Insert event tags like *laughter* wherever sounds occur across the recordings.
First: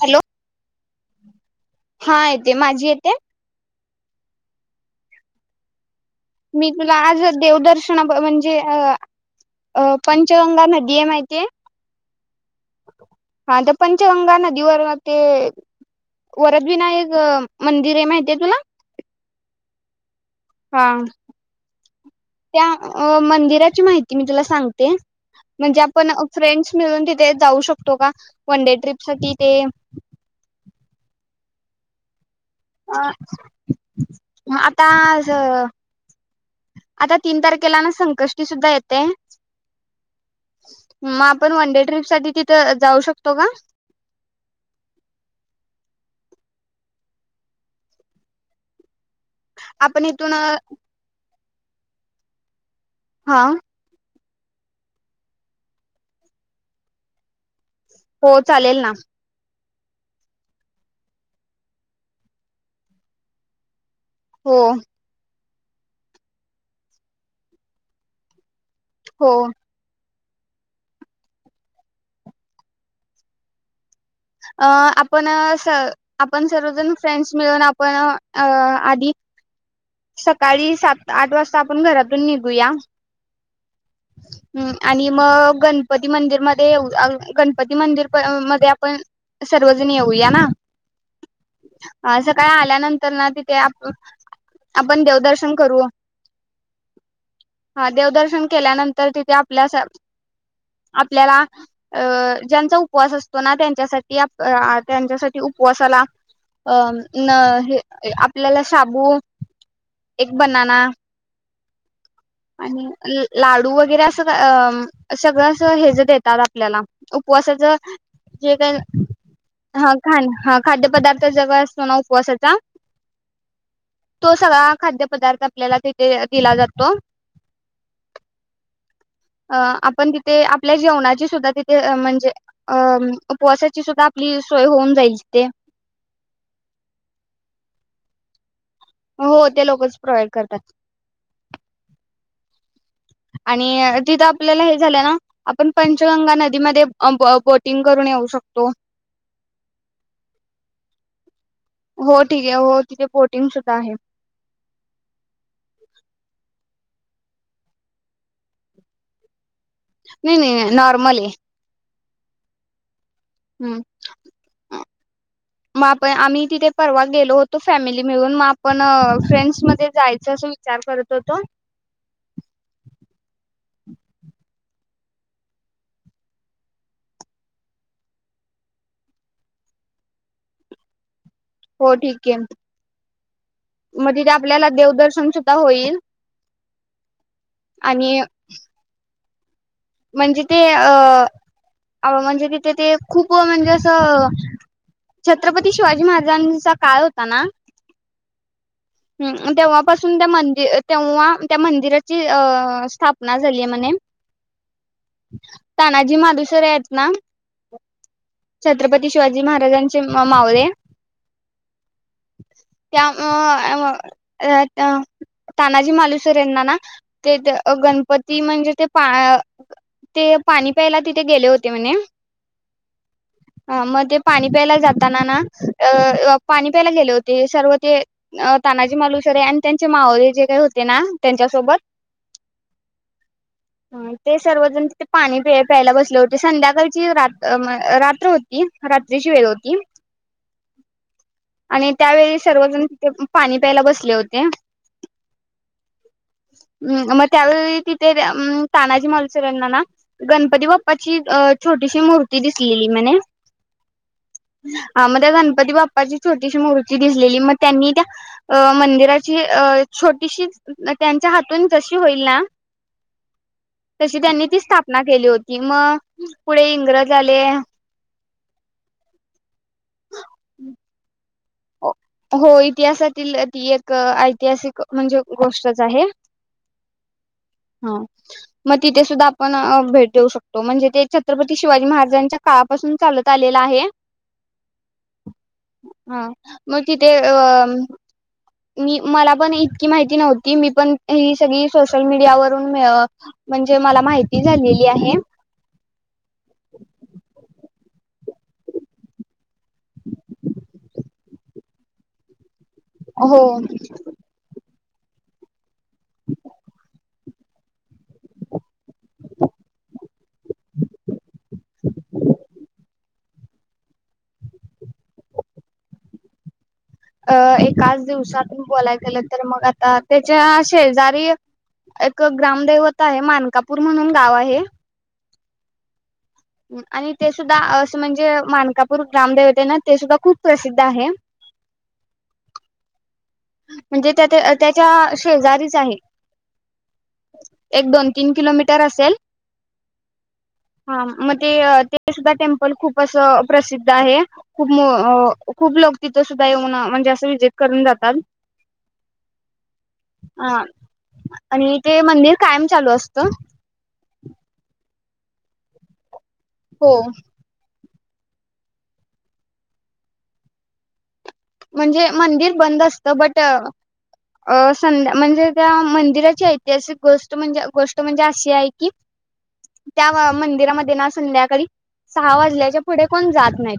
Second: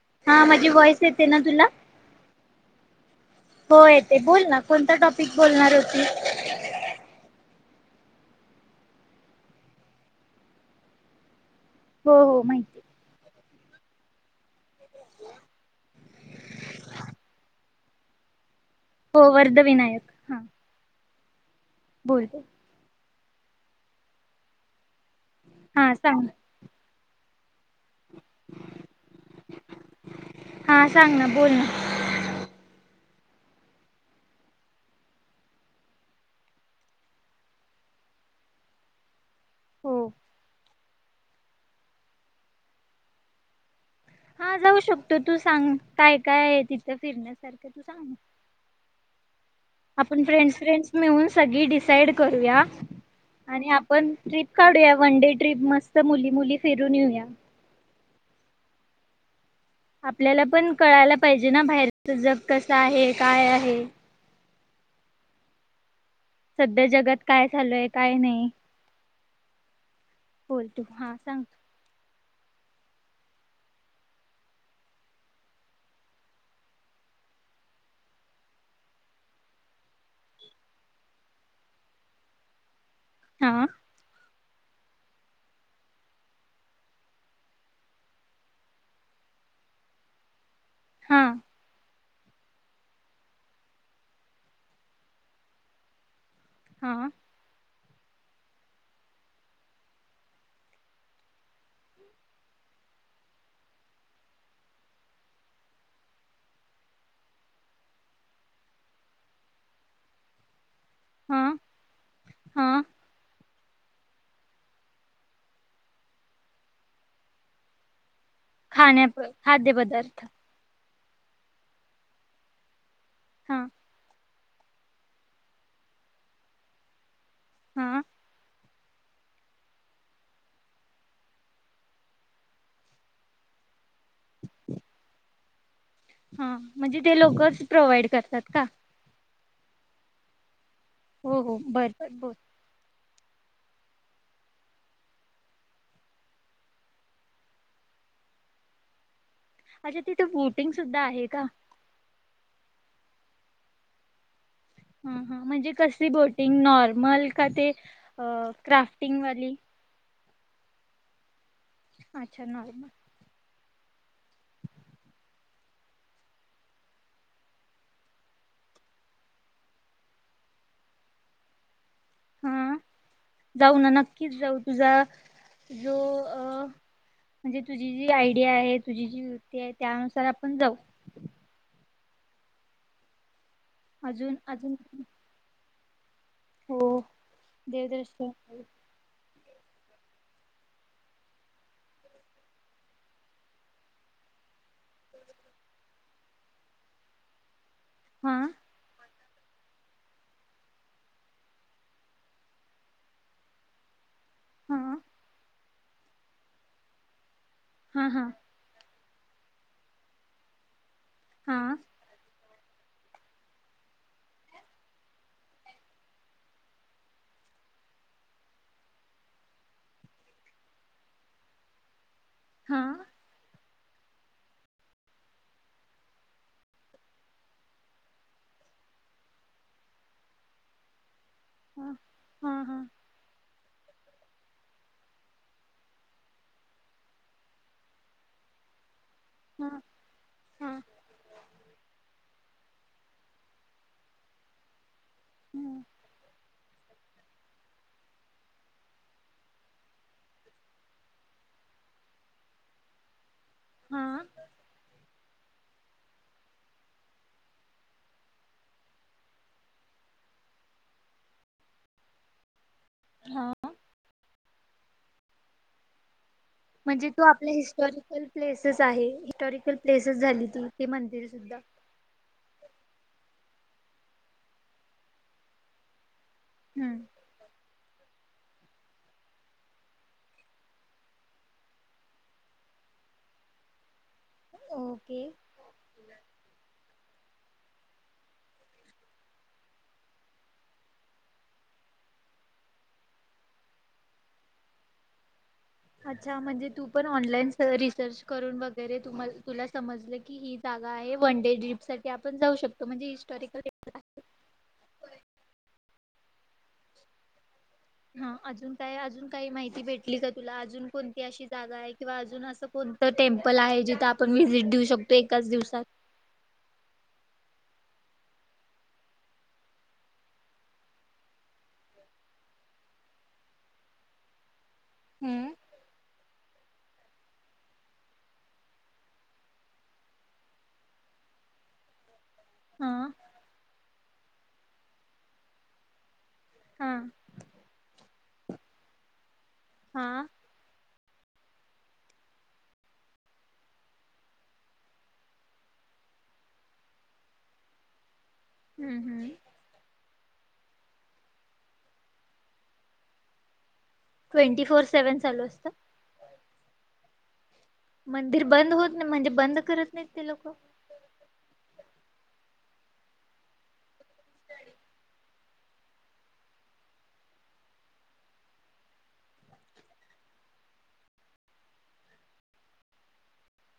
Hello हा माझी voice येते ना तुला? हा येते माझी येते. हो येते बोल ना, कोणता टॉपिक बोलणार होती. मी तुला आज देवदर्शन म्हणजे, अ पंचगंगा नदी आहे माहितीय. हो हो माहिती हा तर पंचगंगा नदीवर ते वरद विनायक मंदिर आहे माहितीय तुला? हो वर्ध विनायक हा. बोल त्या मंदिराची माहिती मी तुला सांगते म्हणजे हा आपण सांग फ्रेंड्स मिळून तिथ ते जाऊ शकतो. तो का? वन डे ट्रिप साठी ते हा सांग ना बोल ना मग आता आज आता तीन तारखेला ना संकष्टी सुद्धा येते. हो. मग आपण वन डे ट्रिपसाठी तिथं जाऊ शकतो का? हा जाऊ शकतो तू सांग काय काय आहे तिथं फिरण्यासारखं तू सांग? आपण फ्रेंड्स फ्रेंड्स मिळून सगळी डिसाईड करूया हा आणि आपण ट्रिप काढूया वन डे ट्रिप मस्त मुली मुली फिरून येऊया हो चालेल ना आपल्याला पण कळायला पाहिजे ना बाहेरच जग कस आहे, काय आहे? हो. सध्या जगात काय चालूय, काय नाही? हो. होय तू हा सांग अ आपण स आपण सर्वजण फ्रेंड्स मिळून आपण अ आधी सकाळी सात आठ वाजता आपण घरातून निघूया हा हम् आणि मग गणपती मंदिर मध्ये ये गणपती मंदिर मध्ये आपण सर्वजण येऊया ना? हा. अ सकाळी आल्यानंतर ना तिथे आप आपण देवदर्शन करू. हा. हा देवदर्शन केल्यानंतर तिथे आपल्या आपल्याला अं ज्यांचा उपवास असतो ना त्यांच्यासाठी त्यांच्यासाठी उपवासाला अं हे आपल्याला शाबु एक बनाना हा हा आणि - लाडू वगैरे असं अ आम् सगळं अस हे ज देतात आपल्याला उपवासाच जे काय खाण्या हा खाद्यपदार्थ खान हा खाद्य पदार्थ जवळ असतो ना उपवासाचा हा तो सगळा खाद्य पदार्थ आपल्याला तिथे दिला जातो. हा अ आपण तिथे आपल्या जेवणाची सुद्धा, तिथे म्हणजे अ उपवासाची सुद्धा पली सोय होऊन जाईल तिते. हां, म्हणजे ते लोकच प्रोव्हाइड करतात का? हो, ते लोकच प्रोव्हाइड करतात. हो-हो बर बोल. आणि तिथं आपल्याला हे झालं ना, आपण पंचगंगा नदीमध्ये अंब बो बोटिंग करून येऊ शकतो. अच्छा तिथे बोटिंग सुद्धा आहे का? हो ठीक हे. हो तिथे बोटिंग सुद्धा आहे. हां-हां म्हणजे कसी बोटींग? नॉर्मल का ते क्राफ्टिंग वाली? नई-नई-नई नॉर्मल ए. अच्छा नॉर्मल. हम्म म आप आम्ही तिथे परवा गेलो होतो फॅमिली मिळून, म आपण फ्रेंडस मध्ये जायचं अस विचार करत होतो. हां, जाऊ ना नक्कीच जाऊ. तुझा जो अ म्हणजे तुझी जी आयडिया आहे, तुझी जी वृत्ती आहे, त्यानुसार आपण जाऊ. हो ठीके. म्हदे तेे अजून आपल्याला अजून देवदर्शन सुद्धा होईल. *inaudible* हो आणि देवदर्शन *unintelligible* म्हणजे ते अ, म्हणजे तिथं ते खूप म्हणजे असं छत्रपती शिवाजी महाराजांचा काळ होता ना हां हम् तेव्हापासून त्या मंदि तेव्हा त्या मंदिराची अ स्थापना झाली आय म्हणे. हां तानाजी मालुसरे आहेत ना हां-हां छत्रपती शिवाजी महाराजांचे म मावळे. हां त्या अंअ अंव अंवै त्या तानाजी मालुसरेंना ना ते त गणपती म्हणजे ते पा ते पाणी प्यायला तिथे गेले होते म्हणे. हां हां, म ते पाणी प्यायला जाताना ना, अ पाणी प्यायला गेले होते. सर्व ते तानाजी मालूसरे आणि त्यांचे मावळेे जे काही होते ना त्यांच्यासोबत हं, हां-हां हां ते सर्वजण तिथे पाणी प प्यायला बसले होते, संध्याकाळची रात अ म रात्र होती. तिची वेळ होती. हां हां आणि त्यावेळी सर्वजण तिथे पाणी प्यायला बसले होते. हम् हम् म त्यावेळी तिथे त अम् तानाजी मालुसरेंना ना, गणपती बाप्पाची अ छोटीशी मूर्ती दिसलेली म्हणे. हां आ मन् त्या गणपती बाप्पाची छोटीशी मूर्ती दिसलेली, म त्यांनी त्या अ मंदिराची अ छोटीशी त्यांच्या हातून जशी होईल ना हां तशी त्यांनी ती स्थापना केली होती. म्ह म्हणजे तू आपल्या हिस्टॉरिकल प्लेसेस आहे हिस्टॉरिकल प्लेसेस झाली तू ते म्हणतेे सुद्धा हो इतिहासातील ती एक ऐतिहासिक म्हणजे गोष्टच आहे. हम्म हा मग तिथे सुद्धा आपण भेट देऊ शकतो म्हणजे ते छत्रपती शिवाजी महाराजांच्या काळापासून चालत आलेला आहे. ओके हा मग तिथ अ मी मला पण इतकी माहिती नव्हती मी पण ही सगळी सोशल मीडियावर म्हणजे मला माहिती झालेली आहे. अच्छा म्हणजे तू पण ऑनलाईन सहलीची सर्च करून वगैरे तुम्हाला तुला समजलं की ही जागा आहे वन डे ट्रीप साठी आपण जाऊ शकतो. तो म्हणजे हो हिस्टॉरिकल हा अजून काय अजून काही माहिती भेटली का काय तुला अजून कोणती अशी जागा आहे किंवा अजून असं कोणतं टेम्पल आहे जिथं आपण व्हिजिट देऊ शकतो एकाच दिवसात अ एकाच दिवसातून बोलायला गेलं तर मग आता त्याच्या शेजारी एक ग्रामदैवता आहे मानकापूर म्हणून गाव आहे. हम्म आणि ते सुद्धा असं म्हणजे मानकापूर ग्रामदेवते ना ते सुद्धा खूप प्रसिद्ध आहे. हां म्हणजे त्या त्याच्या शेजारीच आहे. हा एक दोन तीन किलोमीटर असेल, हा हा मग ते ते सुद्धा टेम्पल खूप असं प्रसिद्ध आहे खूप खूप लोक तिथं सुद्धा येऊन म्हणजे असं व्हिजिट करून जातात. हम्म हम्म हा आणि ते मंदिर कायम चालू असत. ट्वेंटी फोर सेव्हन चालू असत हो मंदिर बंद होत नाही म्हणजे बंद करत नाहीत ते लोक म्हणजे मंदिर बंद असतं बट अ संध्या म्हणजे त्या मंदिराची ऐतिहासिक गोष्ट म्हणजे गोष्ट म्हणजे अशी आहे की त्या मंदिरामध्ये ना संध्याकाळी सहा वाजल्याच्या पुढे कोण जात नाही.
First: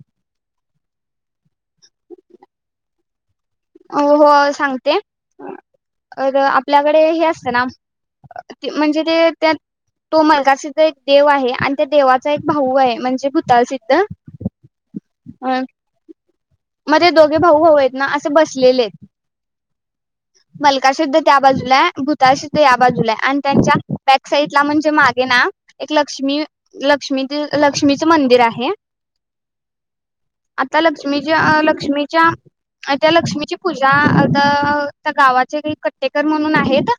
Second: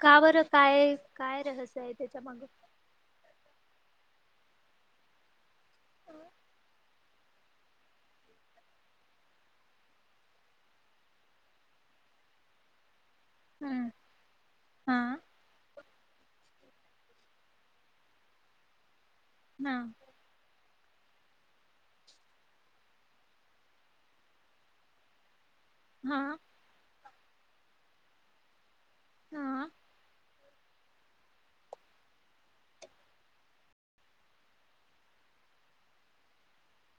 का बरं काय काय रहस्य आहे त्याच्या माग हो सांगते तर आपल्याकडे हे असतं ना म्हणजे ते त्या तो मलकासीध्द एक देव आहे आणि त्या देवाचा एक भाऊ आहे म्हणजे हम्म भूतासिद्ध हा अ मध्ये दोघे भाऊ भाऊ आहेत ना असे बसलेले हा मलकासिद्ध त्या बाजूलाय भूताळ सिद्ध या बाजूला आहे आणि त्यांच्या बॅकसाइडला म्हणजे मागे ना एक हा लक्ष्मी लक्ष्मी. *unintelligible* लक्ष्मीचं मंदिर आहे. हा आता लक्ष्मीच्या लक्ष्मीच्या त्या लक्ष्मीची पूजा आता ता गावाचे काही कट्टेकर म्हणून आहेत.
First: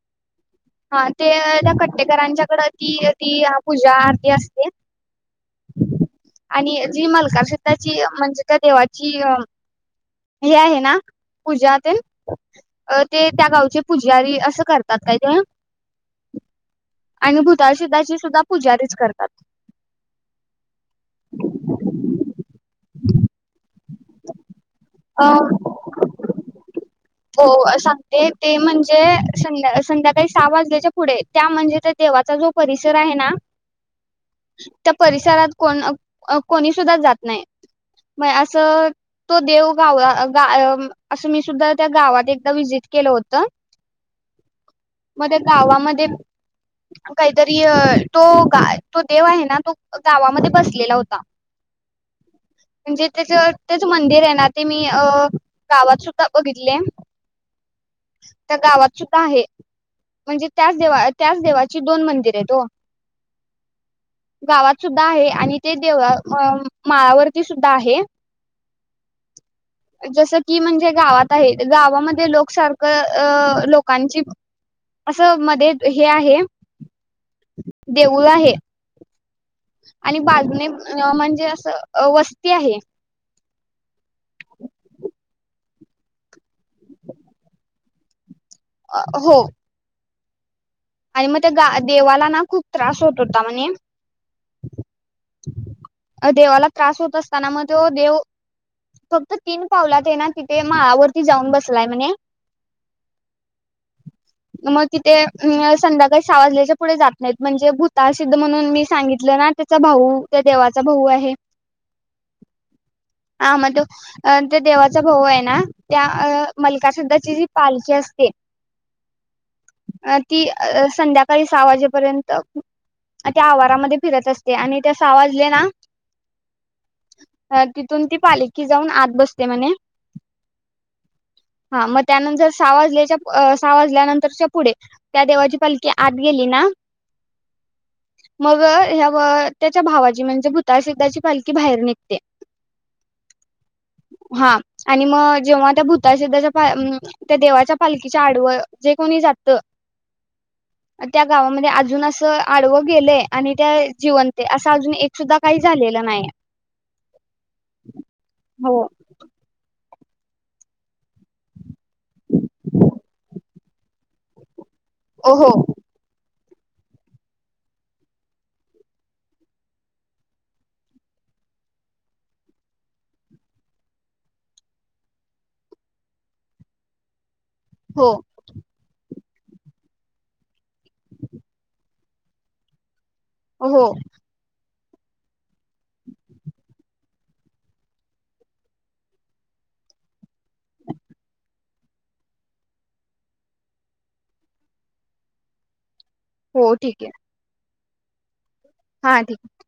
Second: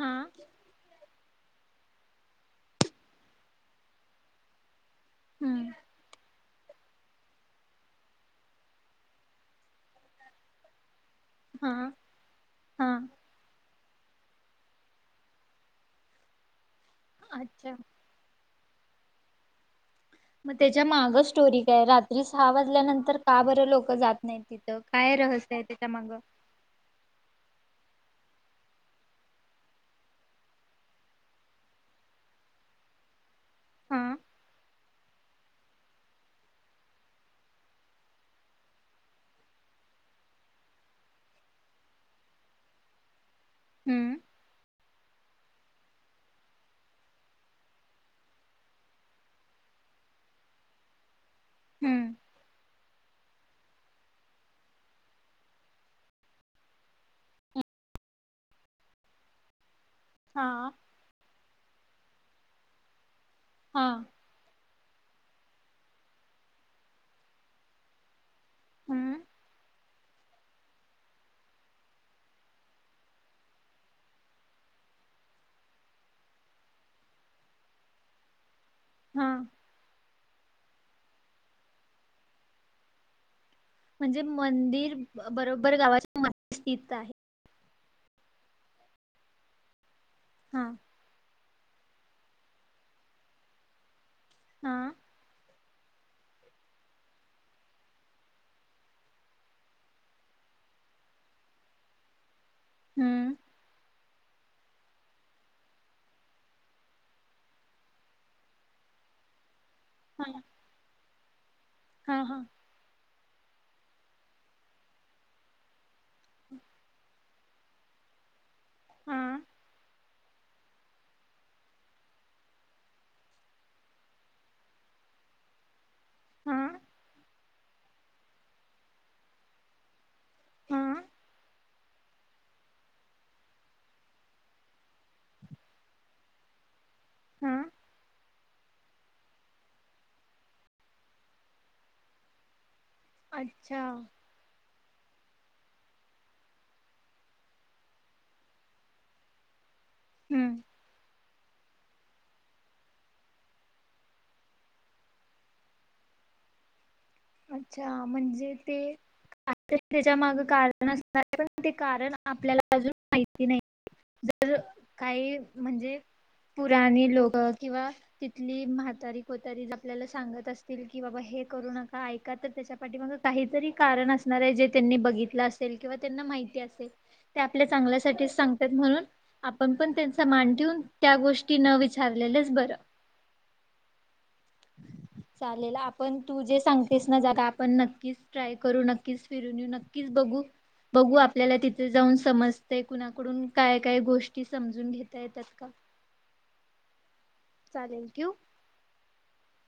हा हा ते त्या कट्टेकरांच्या कड ती ती पूजा आरती असते. हम्म आणि जी मलकारसिद्धाची म्हणजे त्या देवाची अ हे आहे ना पूजा हा तेन हा अ ते त्या गावची पुजारी असं करतात काय ते. आणि अच्छा भुताळसिद्धाची सुद्धा पूजारीच करतात. मग त्याच्या माग स्टोरी काय? रात्री सहा वाजल्यानंतर का बरं लोक जात नाहीत तिथं. काय अ रहस्य आहे त्याच्यामाग? हो सांगते ते म्हणजे संध्या संध्याकाळी सहा वाजल्याच्या पुढे त्या म्हणजे त्या देवाचा जो परिसर आहे ना हा त्या परिसरात कोण कोणी सुद्धा जात नाही म असं तो देव *unintelligible* गाव असं मी सुद्धा त्या गावात एकदा विजीट केलं होत. हम्म मध्ये गावामध्ये काहीतरी य तो काय तो देव आहे ना तो गावामध्ये बसलेला होता. हम्म म्हणजे त्याच तेच मंदिर आहे ना ते मी अ गावात सुद्धा बघितले, त्या गावात सुद्धा आहे. हा म्हणजे त्याच देवा त्याच देवा ही दोन मंदिर आहेतओ. हा सुद्धा आहे आणि ते देवळा व माळावरती सुद्धा आहे. हम्म जस की म्हणजे गावात आहे. गावामध्ये लोकसारखं अ लोकांची, अस मध्ये हे आहे देऊळ आहे. हा आणि बाजूने अ म्हणजे असं अ वस्ती आहे. म्हणजे मंदिर बरोबर गावाच्या मध्य स्थित आहे. अ हो हा आणि मग ते ग देवाला ना खूप त्रास होत होता म्हणे आ अ देवाला त्रास होत असताना, मग तो देव फक्त तीन पावलात हैना तिथे माळावरती जाऊन बसलाय म्हणे. हम्म मग ति ते अ स संध्याकाळी साहावाजल्याच्या पुढे जात नाहीत म्हणजे भूतसिद्ध म्हणून मी सांगितलं ना चा भाऊ हा त्या देवाचा भाऊ आहे. हा हा हा म तो अ ते देवाचा भाऊ ए ना. त्या अ मलका श्रद्धाची जी पालखी असते. हा अ ती अ अ संध्याकाळी सहा वाजेपर्यंत त्या आवारामधे फिरत असते आणि त्या सा वाजले ना हा अ तिथून ती पालखी जाऊन आत बसते म्हणे. हा हा म त्यानंतर सहा वाजल्याच्या साहा वाजल्यानंतरच्या पुढे त्या देवाची पालखी आत गेली ना हा. मग ह्या ब त्याच्या भावाची म्हणजे भूतळसिद्धाची पालखी बाहेर निघते. अच्छा. हा आणि म जेव्हा त्या भूताशद्धाच्या पाया त्या देवाच्या पालखीच्या आडवळ जे कोणी जातं हम्म. त्या गावामधे अजून असं आडवं गेलंय आणि त्या जिवंत असं अजून एक सुद्धा काही झालेलं नाई. अच्छा म्हणजे ते *unintelligible* त्याच्या मागं कारणण असणार ए पण. ते कारण आपल्याला अजून माहिती नाइ. जर हो काहीज म्हणजे पुराणी लोकं किंवा तिथली म्हातारी कोतारी आपल्याला सांगत असतील कि बाबा हे करू नका. ऐका त त्याच्या पाठीमागं काहीतरी कारण असणार ए, जे त्यांनी बघितलं असेल किंवा त्यांना माहिती असेल. ते आपल्या हो चांगल्यासाठीच सांगतात म्हणून आपण पण त्यांचा मान ट्यून त्या गोष्टी न विचारलेलंच बरं. ओ हो. चालेल. आपण तू जे सांग ा आपण नक्कीच ट्राय करू, नक्कीच फिरून येऊ, नक्कीच बघू. बघू आपल्याला तिथे जाऊन समजते कुणाकडून काय काय गोष्टी समजून घेता येतात का? हो. ठीक ए. चालेल. ठेउ? हा.. ठीक.